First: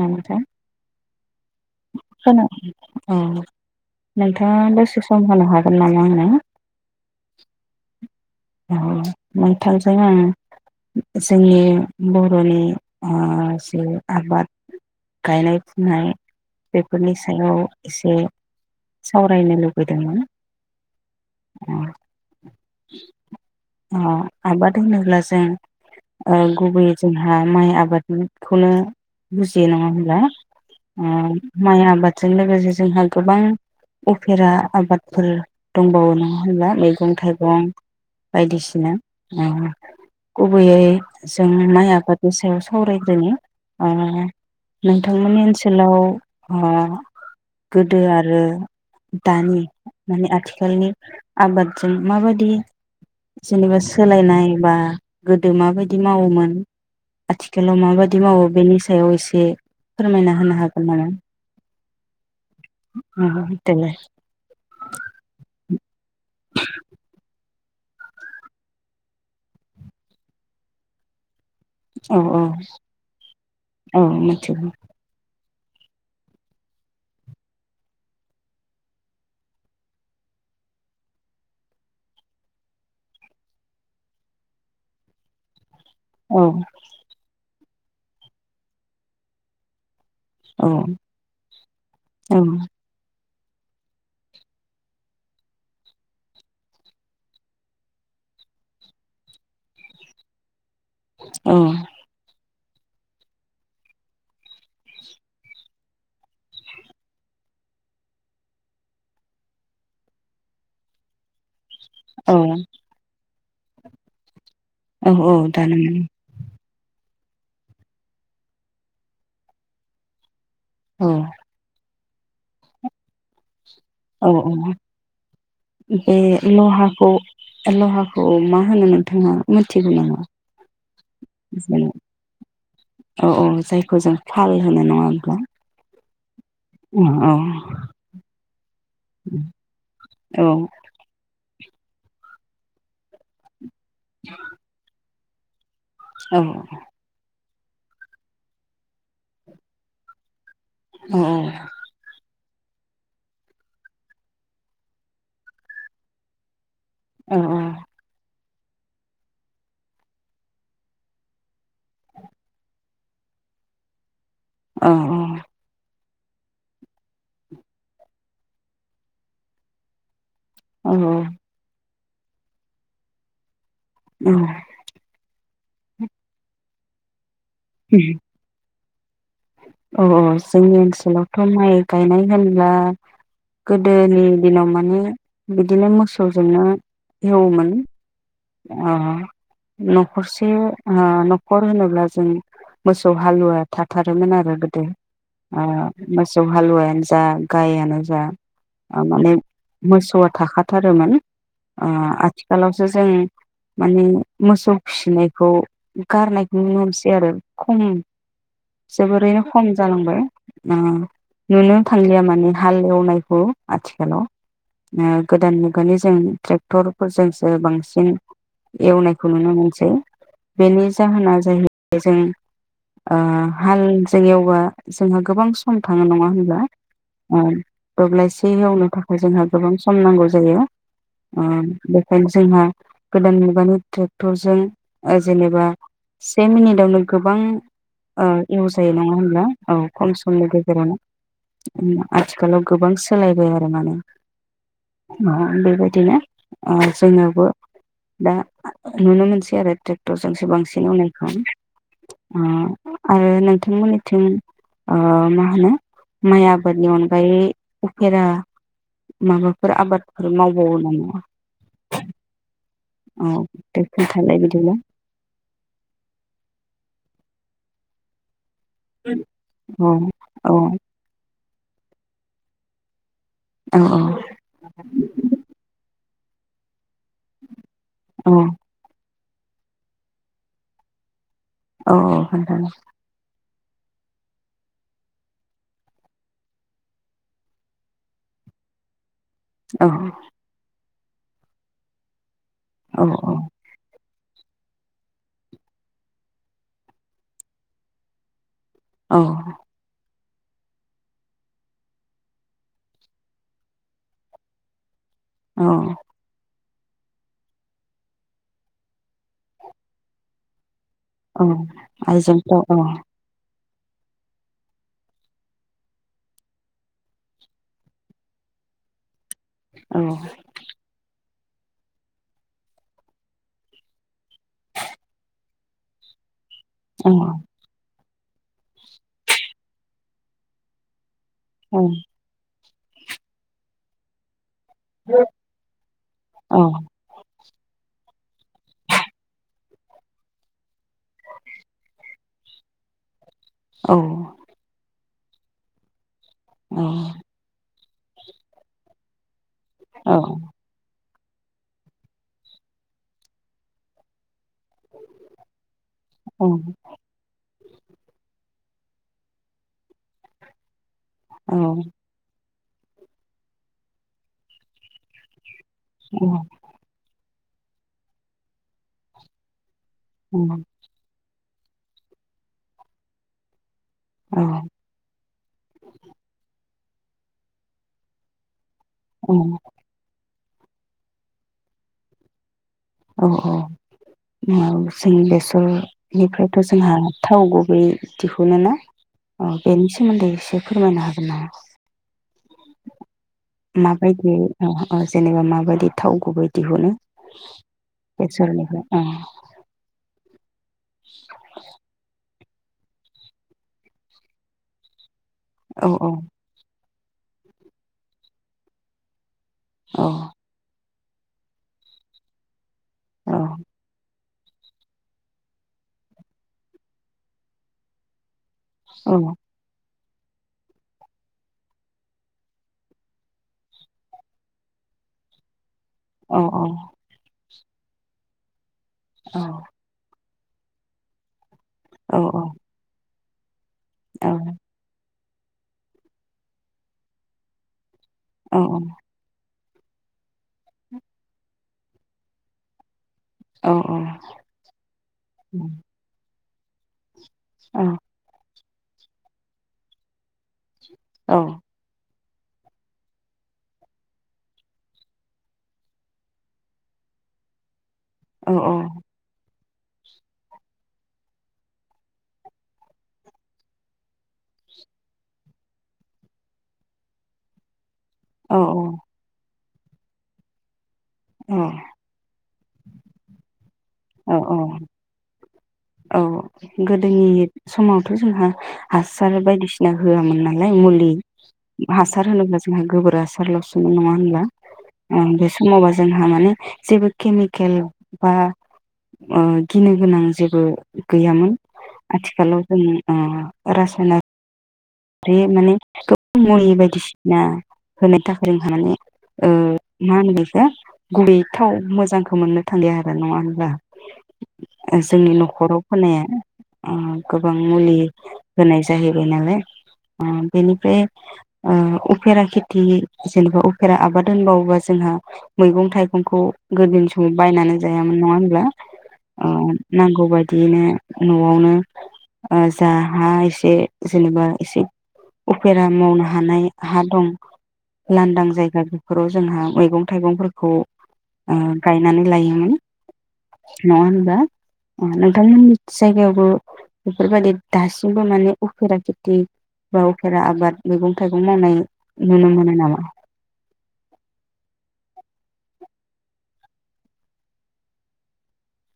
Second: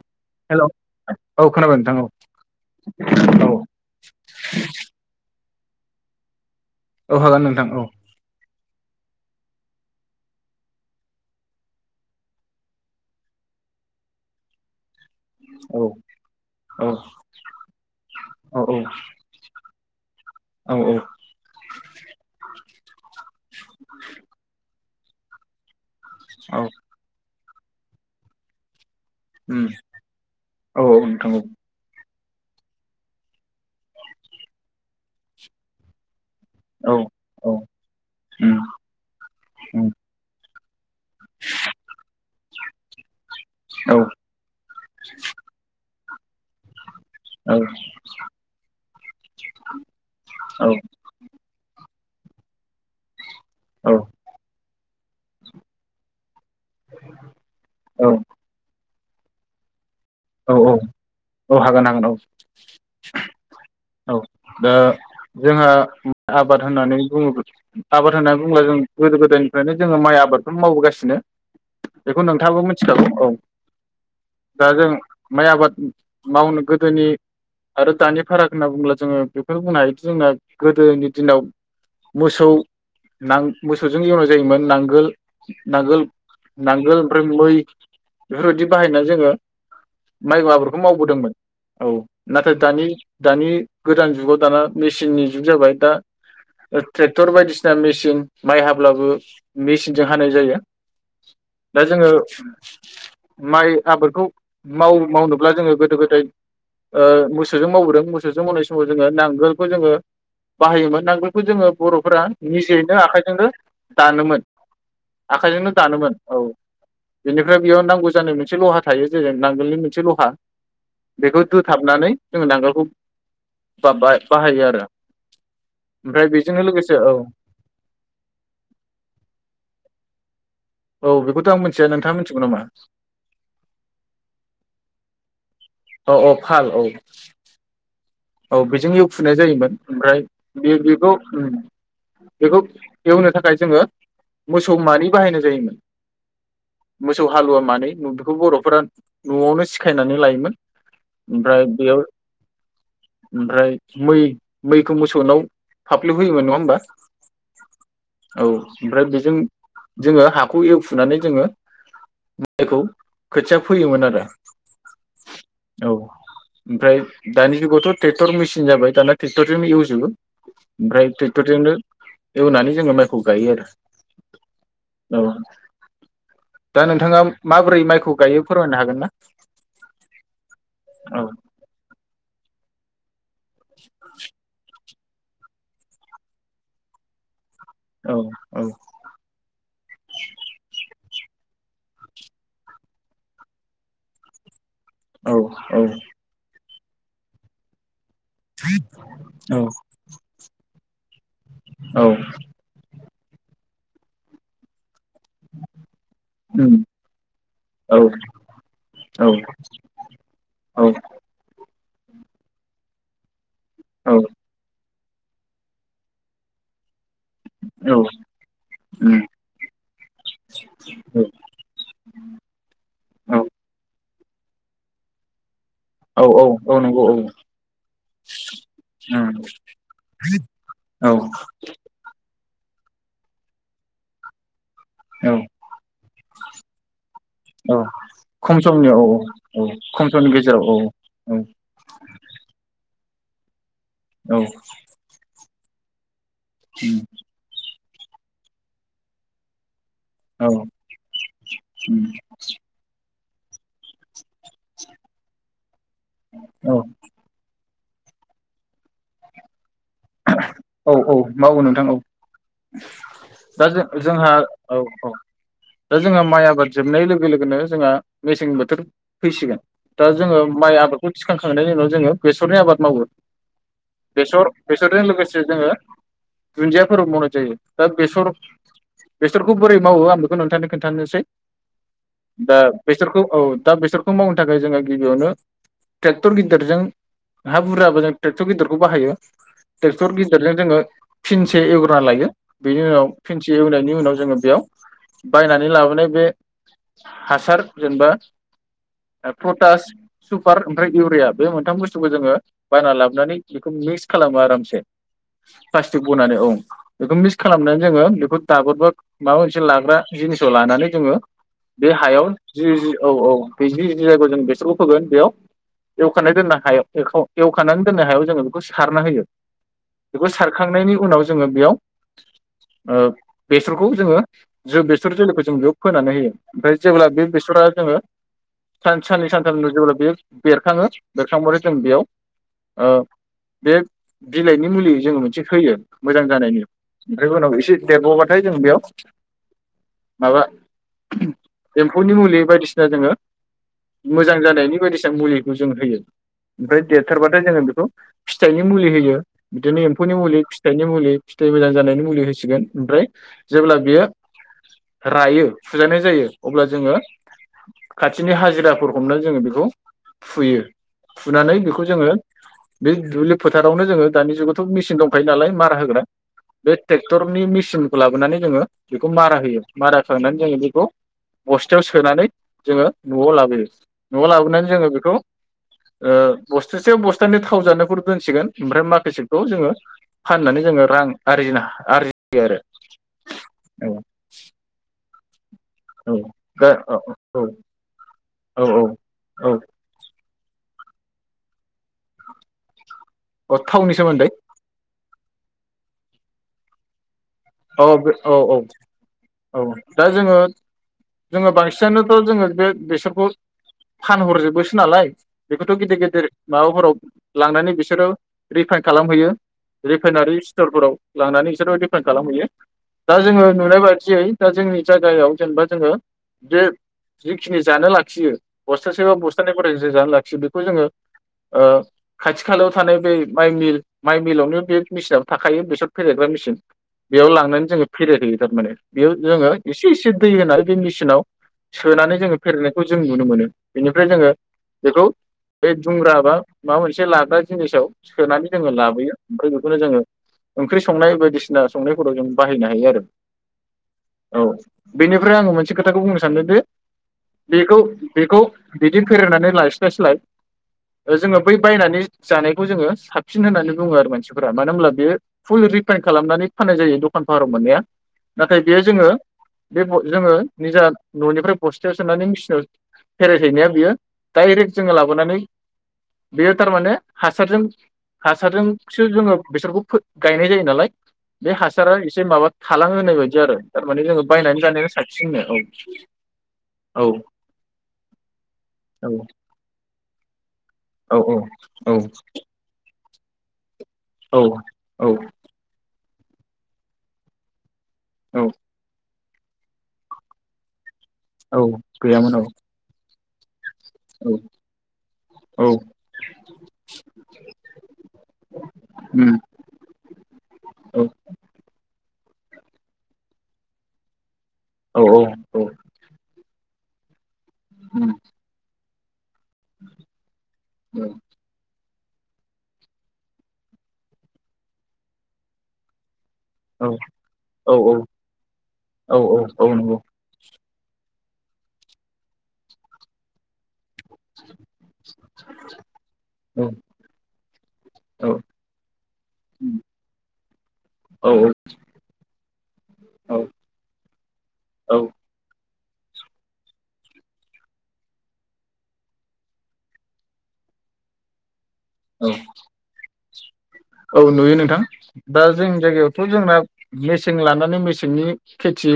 नोंथां हेलौ औ खोनागोन। खोना औ नोंथाङा दसे सम होनो हागोन नामा आंनो? औ हागोन नोंथां औ नोंथांजों आं जोंनि बर'नि ओ जे आबाद गायनाय औ फुनाय औ बेफोरनि सायाव एसे औ सावरायनो लुबैदोंमोन औ औ ओ अ आब [unintelligible] होनोब्ला जों ओ औ गुबैयै जोंहा माइ आबादखौनो उम बुजियो नंङा होमब्ला औ ओ नोंथां माइ आबाद जों लोगोसे जोंहा गोबां उफेरा आबादफोर दंबावो नङा [unintelligible] औ मैगं औ थाइगं उम बायदिसिना ओ उम गुबैयै जों माइ आबादनि सायाव सावरायग्रोनि ओ औ नोंथांमोननि ओनसोलाव अ औ गोदो आरो दानि माने आथिखालनि आबाद माबायदि जेनेबा औ सोलायनाय बा गोदो माबायदि मावोमोन? आथिखालाव औ माबायदि मावो बेनि सायाव एसे फोरमायना होनो औ हागोन नामा औ हागोन हागोन औ [unintelligible] औ दा जोंहा आबाद होननानै बुङो आबाद होननानै बुङोब्ला जों गोदो गोदायनिफ्रायनो जोंङो माइ आबादखौनो मावबोगासिनो । औ बेखौ औ नोंथांङाबो मिथिखागौ औ औ दा मिथिगौ जों माइ आबाद मावनो गोदोनि आरो दानि फाराग होनना बुङोब्ला जोंङो बेखौनो बुंनो हायोदि जोंना गोदोनि दिनाव मोसौ नां मोसौजों एवनाय जायोमोन नांगोल नांगोल औ नांगोल ओमफ्राय मै बेफोरबायदि बाहायना जोंङो माइबो औ आबादखौ मावबोदोंमोन औ नाथाय दानि दानि गोदान जुगाव दाना मेचिननि जुग जाबाय दा ट्रेक्टर बायदिसिना मेचिन माइ हाब्लाबो मेचिनजों हानाय जायो । औ दा जोंङो माइ आबादखौ माव-मावनोब्ला जोंङो गोदो गोदाय ओ मोसौजों मावबोदों । मोसौजों मावनाय समाव जोंङो नांगोलखौ जोनङो बाहायोमोन नांगोलखौ जोंङो बर'फोरा औ निजेयैनो आखाइजोंनो दानोमोन। औ औ आखाइजोंनो दानो दानोमोन औ। बेनिफ्राय बेयाव नांगौ जानाय मोनसे लहा थायो जेरै नांगोलनि मोनसे लहा। औ बेखौ दुथाबनानै। जोङो नांगोलखौ। औ औ बाहायो आरो बे ओमफ्राय बेजोंनो लोगोसे लहाखौ औ लहाखौ मा होनो नोंथाङा मिथिगौ नामा? औ बेखौथ' आं मिथिया नोंथाङा मिथिगौ नामा औ औ जायखौ जों फाल होनो नङा औ अ। फाल औ। औ बेजों एवफुनाय जायोमोन ओमफ्राय औ बे बेखौ उम बेखौ एवनो थाखाय जोङो मोसौमानि बाहायनाय जायोमोन। औ। मोसौ हालुवा मानै बेखौ बर'फोरा नआवनो सिखायनानै लायोमोन। औ ओमफ्राय बेयाव ओमफ्राय मै मैखौ मोसौनाव फाफ्लियाव होयोमोन नङा होमबा? औ औ। औ ओमफ्राय बेजों जोङो हाखौ एवफुनानै जोङो माइखौ खोथिया फोयोमोन आरो। अ अ। औ ओमफ्राय दानि जोगावथ ट्रेक्टर मेसिन जाबा दाना ट्रेक्टरजोंनो एवजोबो। औ ओमफ्राय ट्रेक्टर जोंनो एवनानै जोङो माइखौ गायो आरो। औ। दा नोंथाङा? माबोरै माइखौ [unintelligible] गायो फोरमायनो हागोन ना औ जोंनि औ ओनसोलावथ माइ गायनाय होनब्ला गोदोनि दिनाव माने बिदिनो मोसौजोंनो एवओमोन। औ औ ओ नखरसे ओ नखर होनोब्ला जों मोसौ हालुवा थाथारोमोन आरो। औ ओ मोसौ हालुवा जा गाइयानो जा माने मोसौआ थाखाथारोमोन ओ औ आथिखालावसो जों माने मोसौ फिनायखौ गारनायखौ उम नुनो मोनसै आरो खम औ औ जोबोरैनो खम जालांबाय ओ औ नुनो थांलिया माने हाल एवनायखौ आथिखालाव। गोदान मुगानि जों ट्रेक्टर फोरजोंसो बांसिन उम एवनायखौ नुनो मोनसै बेनि जाहोना जाहैबाय जों ओ औ हाल जों एवबा जोंहा गोबां से सम थाङो औ नङा औ होनब्ला औ नंगौ औ उम दब्लायसे एवनो थाखाय जोंहा गोबां सम नांगौ जायो औ ओ बेखायनो जोंहा गोदान मुगानि ट्रेक्टरजों औ जेनेबा से मिनिटावनो गोबां औ ओ खम समनि एवजायो औ नङा होनब्ला औ खम समनि गेजेराव औ गेजेरावनो औ आथिखालाव गोबां सोलायबाय आरो। माने औ [unintelligible] बेबायदिनो ओ उम जोंनोबो दा नुनो मोनसै आरो ट्रे क्टरजोंसो औ बांसिन एवनायखौ उम ओ आरो नोंथांमोननिथिं ओ मा होनो माइ औ आबादनि अनगायै फेरा माबाफोर आबाद औ औ मावो नोंथां औ। औ दा दे जोंहा खोन्थालाय बिदिब्ला औ औ दा जोंहा माइ आबाद जोबनाय लोगो लोगो लोगोनो जोंहा मेसें बोथोर बोथोर फैसिगोन औ दा जोङो औ माइ आबादखौ थिख खोखांनायनि उनाव जोङो बेसरनि आबाद मावो। औ औ बेसर बेसरजों लोगोसे जोङो दुनजिया फोरखौ मावनाय जायो दा बेसर औ बेसरखौ बोरै मावो आं बेखौ नोंथांनो खोन्थानोसै। औ दा खोन्थानो बेसोरखौ औ। दा बेसरखौ मावनो थाखाय जोङो गिबियावनो टेक्टर गिदिरजों हा बुरजाबो जों टेक्टर गिदिरखौ बाहायो औ टेक्टर गेदिरजों जोङो फिनसे एवग्रोना लायो। बेनि औ उनाव फिनसे एवनायनि उनाव जोङो बेयाव बायनानै लाबोनाय बे हासार, जेनबा फटास सुपार ओमफ्राय इउरिया बे मोनथाम बुस्थुखौ जोङो बायना लाबोनानै बेखौ मिक्स खालामो आरामसे औ प्लास्टिक बनानै औ। बेखौ मिक्स खालामनानै जोङो बेखौ दाबोरबा माबा मोनसे लाग्रा जिनिसाव लानानै जोङो औ बे हायाव जि-जि औ औ बिनि जि जायगायाव जों बेसोरखौ फोगोन बेयाव एवखानानै दोननो हायाव एवखाव-एवखानानै दोननो हायाव जोङो बेखौ सार ना होयो औ बेखौ सारखांनायनि उनाव जोङो बेयाव, ओ बेसरखौ जोङो जो- बेसर जोलैखौ जों बेयाव फोनानै होयो ओमफ्राय जेब्ला औ बे बेसरा जोङो सान-साननै सानथामनि उनाव जेब्ला बे बेरखाङो बेरखांबाथाय जों औ बेयाव ओ बे बिलाइनि मुलि जोङो मोनसे होयो मोजां औ जानायनि, ओमफ्राय उनाव एसे इसि देरबावबाथाय जों बेयाव, [inaudible] माबा, एम्फौनि मुलि बायदिसिना जोङो औ मोजां जानायनि बायदिसि जों मुलिखौ जों होयो। ओमफ्राय औ देरथारबाथाय जोङो बेखौ फिथाइनि मुलि होयो। बिदिनो एम्फौनि औ मुलि, फिथाइनि मुलि फिथाइ मोजां जानायनि मुलि होसिगोन ओमफ्राय जेब्ला बियो रायो फुजानाय जायो अब्ला जोङो खाथिनि हाजिरा फोर हमना जोङो बेखौ फुयो। फुनानै बेखौ जोङो बे दुब्लि फोथारावनो जोङो दानि जुगावथ' मेसिन दंखायो नालाय मा [unintelligible] जों बे टेकटरनि मि सिनखौ लाबोनानै जोङो बेखौ मारा होयो मारा खालामनानै जोङो बेखौ बस्थायाव सोनानै जोङो नआव लाबोयो। नआव लाबोनानै जोङो बेखौ ओ बस सासे बस्थानि थावजानायफोर दोनसिगोन ओमफ्राय माखासेखौ जोङो फाननानै जोङो रां आरजिनो हा आरजियो आरो अ अ औ मा बुस [unintelligible] ओ औ बेनिफ्रायथ दा औ जोंहा औ थाव गुबै दिहुनो औ ना ओ औ बेनि सोमोन्दै बे फोरमायनो हागोन नामा? औ थावनि सोमोन्दै माबायदि ओ ओ जेनेबा माबादि थाव गुबै दिहुनो औ बे औ औ बेसरनिफ्राय औ दा जोङो जोङो बांसिनानोथ जोङो बे बेसरखौ फानहरजोबोसो नालाय बेखौथ औ गिदिर औ गिदिर माबाफोराव लांनानै बिसोरो रिफाइन खालामहैयो। औ रिफाइनारि स्थिरफोराव लांनानै इसोरो रिफाइन खालाम हैयो दा औ जोङो नुनाय बादियै दा जोंनि जायगायाव जेनेबा जोङो बे जिखिनि जानो लाखियो बस्थासे औ बा बस्थानै खुरै जों जानो लाखिय सि बेखौ जोङो ओ खाथि खालायाव थानाय बै माइ मिल माइ मिलावनो बे मेसिनाबो थाखायो बेसोर फेदेरग्रा औ मेसिन बेयाव लांनानै जोङो फेरेदहैयो थारमाने बेयाव जोङो एसेसिन दै होनानै बे मेसिनाव सोनानै औ जोङो फेरेदनायखौ जों नुनो मोनो बेनिफ्राय जोङो बेखौ बे दुंग्रा बा माबा मोनसे लाग्रा जिनिसाव सोनानै औ जोङो लाबोयो ओमफ्रायो बेखौनो जोङो ओंख्रि संनाय बायदिसिना संनायफोराव जों बाहायनो हायो आरो। औ बेनिफ्राय आङो मोनसे खोथाखौ बुंनो सान्दों दे बेखौ बेखौ बिदिनो फेरेदनानै लायस्लायस्लाय ओ जोङो बै बायनानै जानायखौ जोङो साबसिन होन्नानै बुङो आरो मानसिफोरा मानो होनब्ला बेयो फुल रिफाइन खालामनानै फान्नाय जायो दखानफोराव मोन्नाया। नाथाय बेयो जोङो बेखौ जोङो निजा ननिफ्राय बस्थायाव सोनानै मेसिनाव फेरेदहैनाया बियो दडाइरेक्ट जोङो लाबोनानै बेयो थारमाने हासारजों हासारजोंसो जोङो बेसरखौ फो गायनाय जायो नालाय बे हासारा एसे माबा थालांहोनाय बायदि आरो थारमाने जोङो अ अ बायनानै जानाया साबसिननो औ औ औ गोदोनि समावथ जोंहा हासार बायदिसिना होआमोन्ना। मोन्नाय मुलि औ औ हासार होनोब्ला जोंहा गोबोर हासारलसो ओ नङा औ होमबा औ ओं बे समाव जोंहा माने जेबो केमिकेल बा औ ओ गिनो गोनां जेबो गैयामोन। औ गैयामोन औ आथिखालाव जों अ रासायना औ बे औ माने गोबां मुलि बायदिसिना होनो थाखाय ओ माने उम मा होनो बेखौ औ गुबुयै थाव मोजां मोन्नो थांलिया आरो नङा होनब्ला। औ जोंनि औ औ नखराव फोनाया उम। गोबां मुलि उम होनाय जा जायो बे नालाय ओ बेनिफ्राय औ ओ उफेरा खेथि जेनेबा उफेरा आबाद होनबावोबा जोंहा मैगं थाइगं खौ औ गोदोनि समाव बायनानै औ जायामोन नङा होमब्ला औ औ ओ औ नंगौ नांगौबाय बिदिनो नआवनो ओ जा हा एसे जेनेबा एसे उफेरा मावनो औ हानाय हा दं औ लांदां जायगा बेफोराव जोंहा मैगं थाइगंफोरखौ ओ औ गायनानै लायोमोन औ नङा होनबा औ नोंथांमोननि जायगायावबो बेफोरबायदि दासिमबो माने उफेरा खेथि बावफेरा आबाद मैगं थाइगं मावनाय औ नुनो मोनो नामा? औ नुयो नोंथां दा जोंनि जायगायावथ जोंना मेसें लानानै मेसेंनि खेथि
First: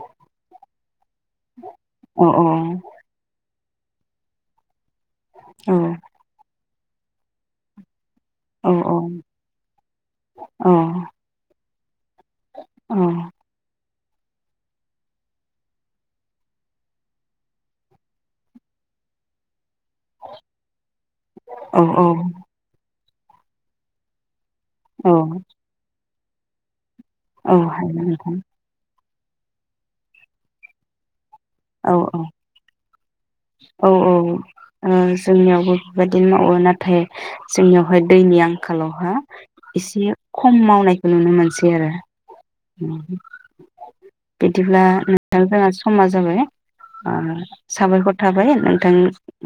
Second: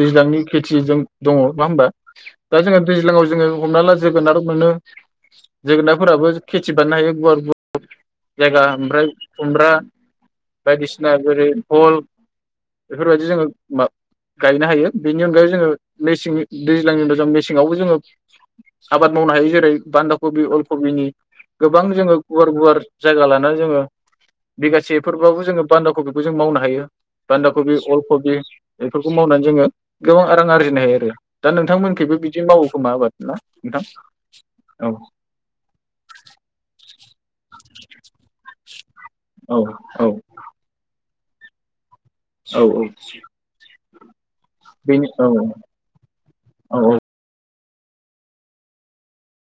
दैज्लांनि खेथिजों दङ नङा होमबा अ दा जोङो दैज्लाङाव जोङो हमना ला जोगोनार मोनो अ औ जोगोनारफोराबो खे बानायो गुवार गुवार जायगा औ ओमफ्राय खुमब्रा औ बायदिसिना जोरै बहल औ बेफोरबायदि जोङो मा गायनो हायो बेनि अनगायै जोङो मेसें दैज्लांनि उनाव जों मेसेङावबो जोङो आबाद मावनो हायो जेरै बान्दा कबि अलकबिनि औ गोबां जोङो गुवार गुवार जायगा लानानै जोङो औ बिगासेफोरबाबो जोङो बान्दा कबि बो जों मावनो हायो औ बान्दाकबि हायो अलखबि बेफोरखौ मावनानै जोङो गोबां आरां आरजिनो हायो आरो दा औ नोंथांमोनखैबो औ बिदि मावो खोमा आबाद ना नोंथां औ औ औ ओ जोंनियावबो बेबायदिनो मावो नाथाय जोंनियावहाय दैनि आंखालावहा औ औ एसे खम मावनाय नुनो मोनसै आरो औ औ बिदिब्ला बेनि [unintelligible] औ दा जोंहा समा जाबाय औ औ ओ साबायखर थाबाय नोंथां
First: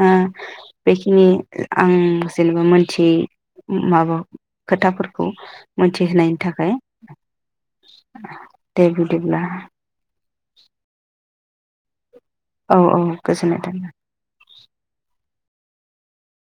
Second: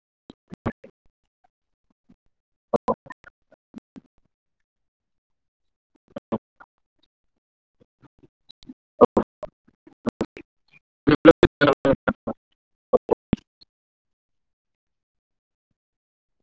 ओ बेखिनि आं जेनेबा मोनथियै माबा खोथाफोरखौ मोनथिहोनायनि थाखाय [inaudible] [unintelligible] दे बिदिब्ला । [inaudible] [inaudible] औ औ गोजोननाय थायो ।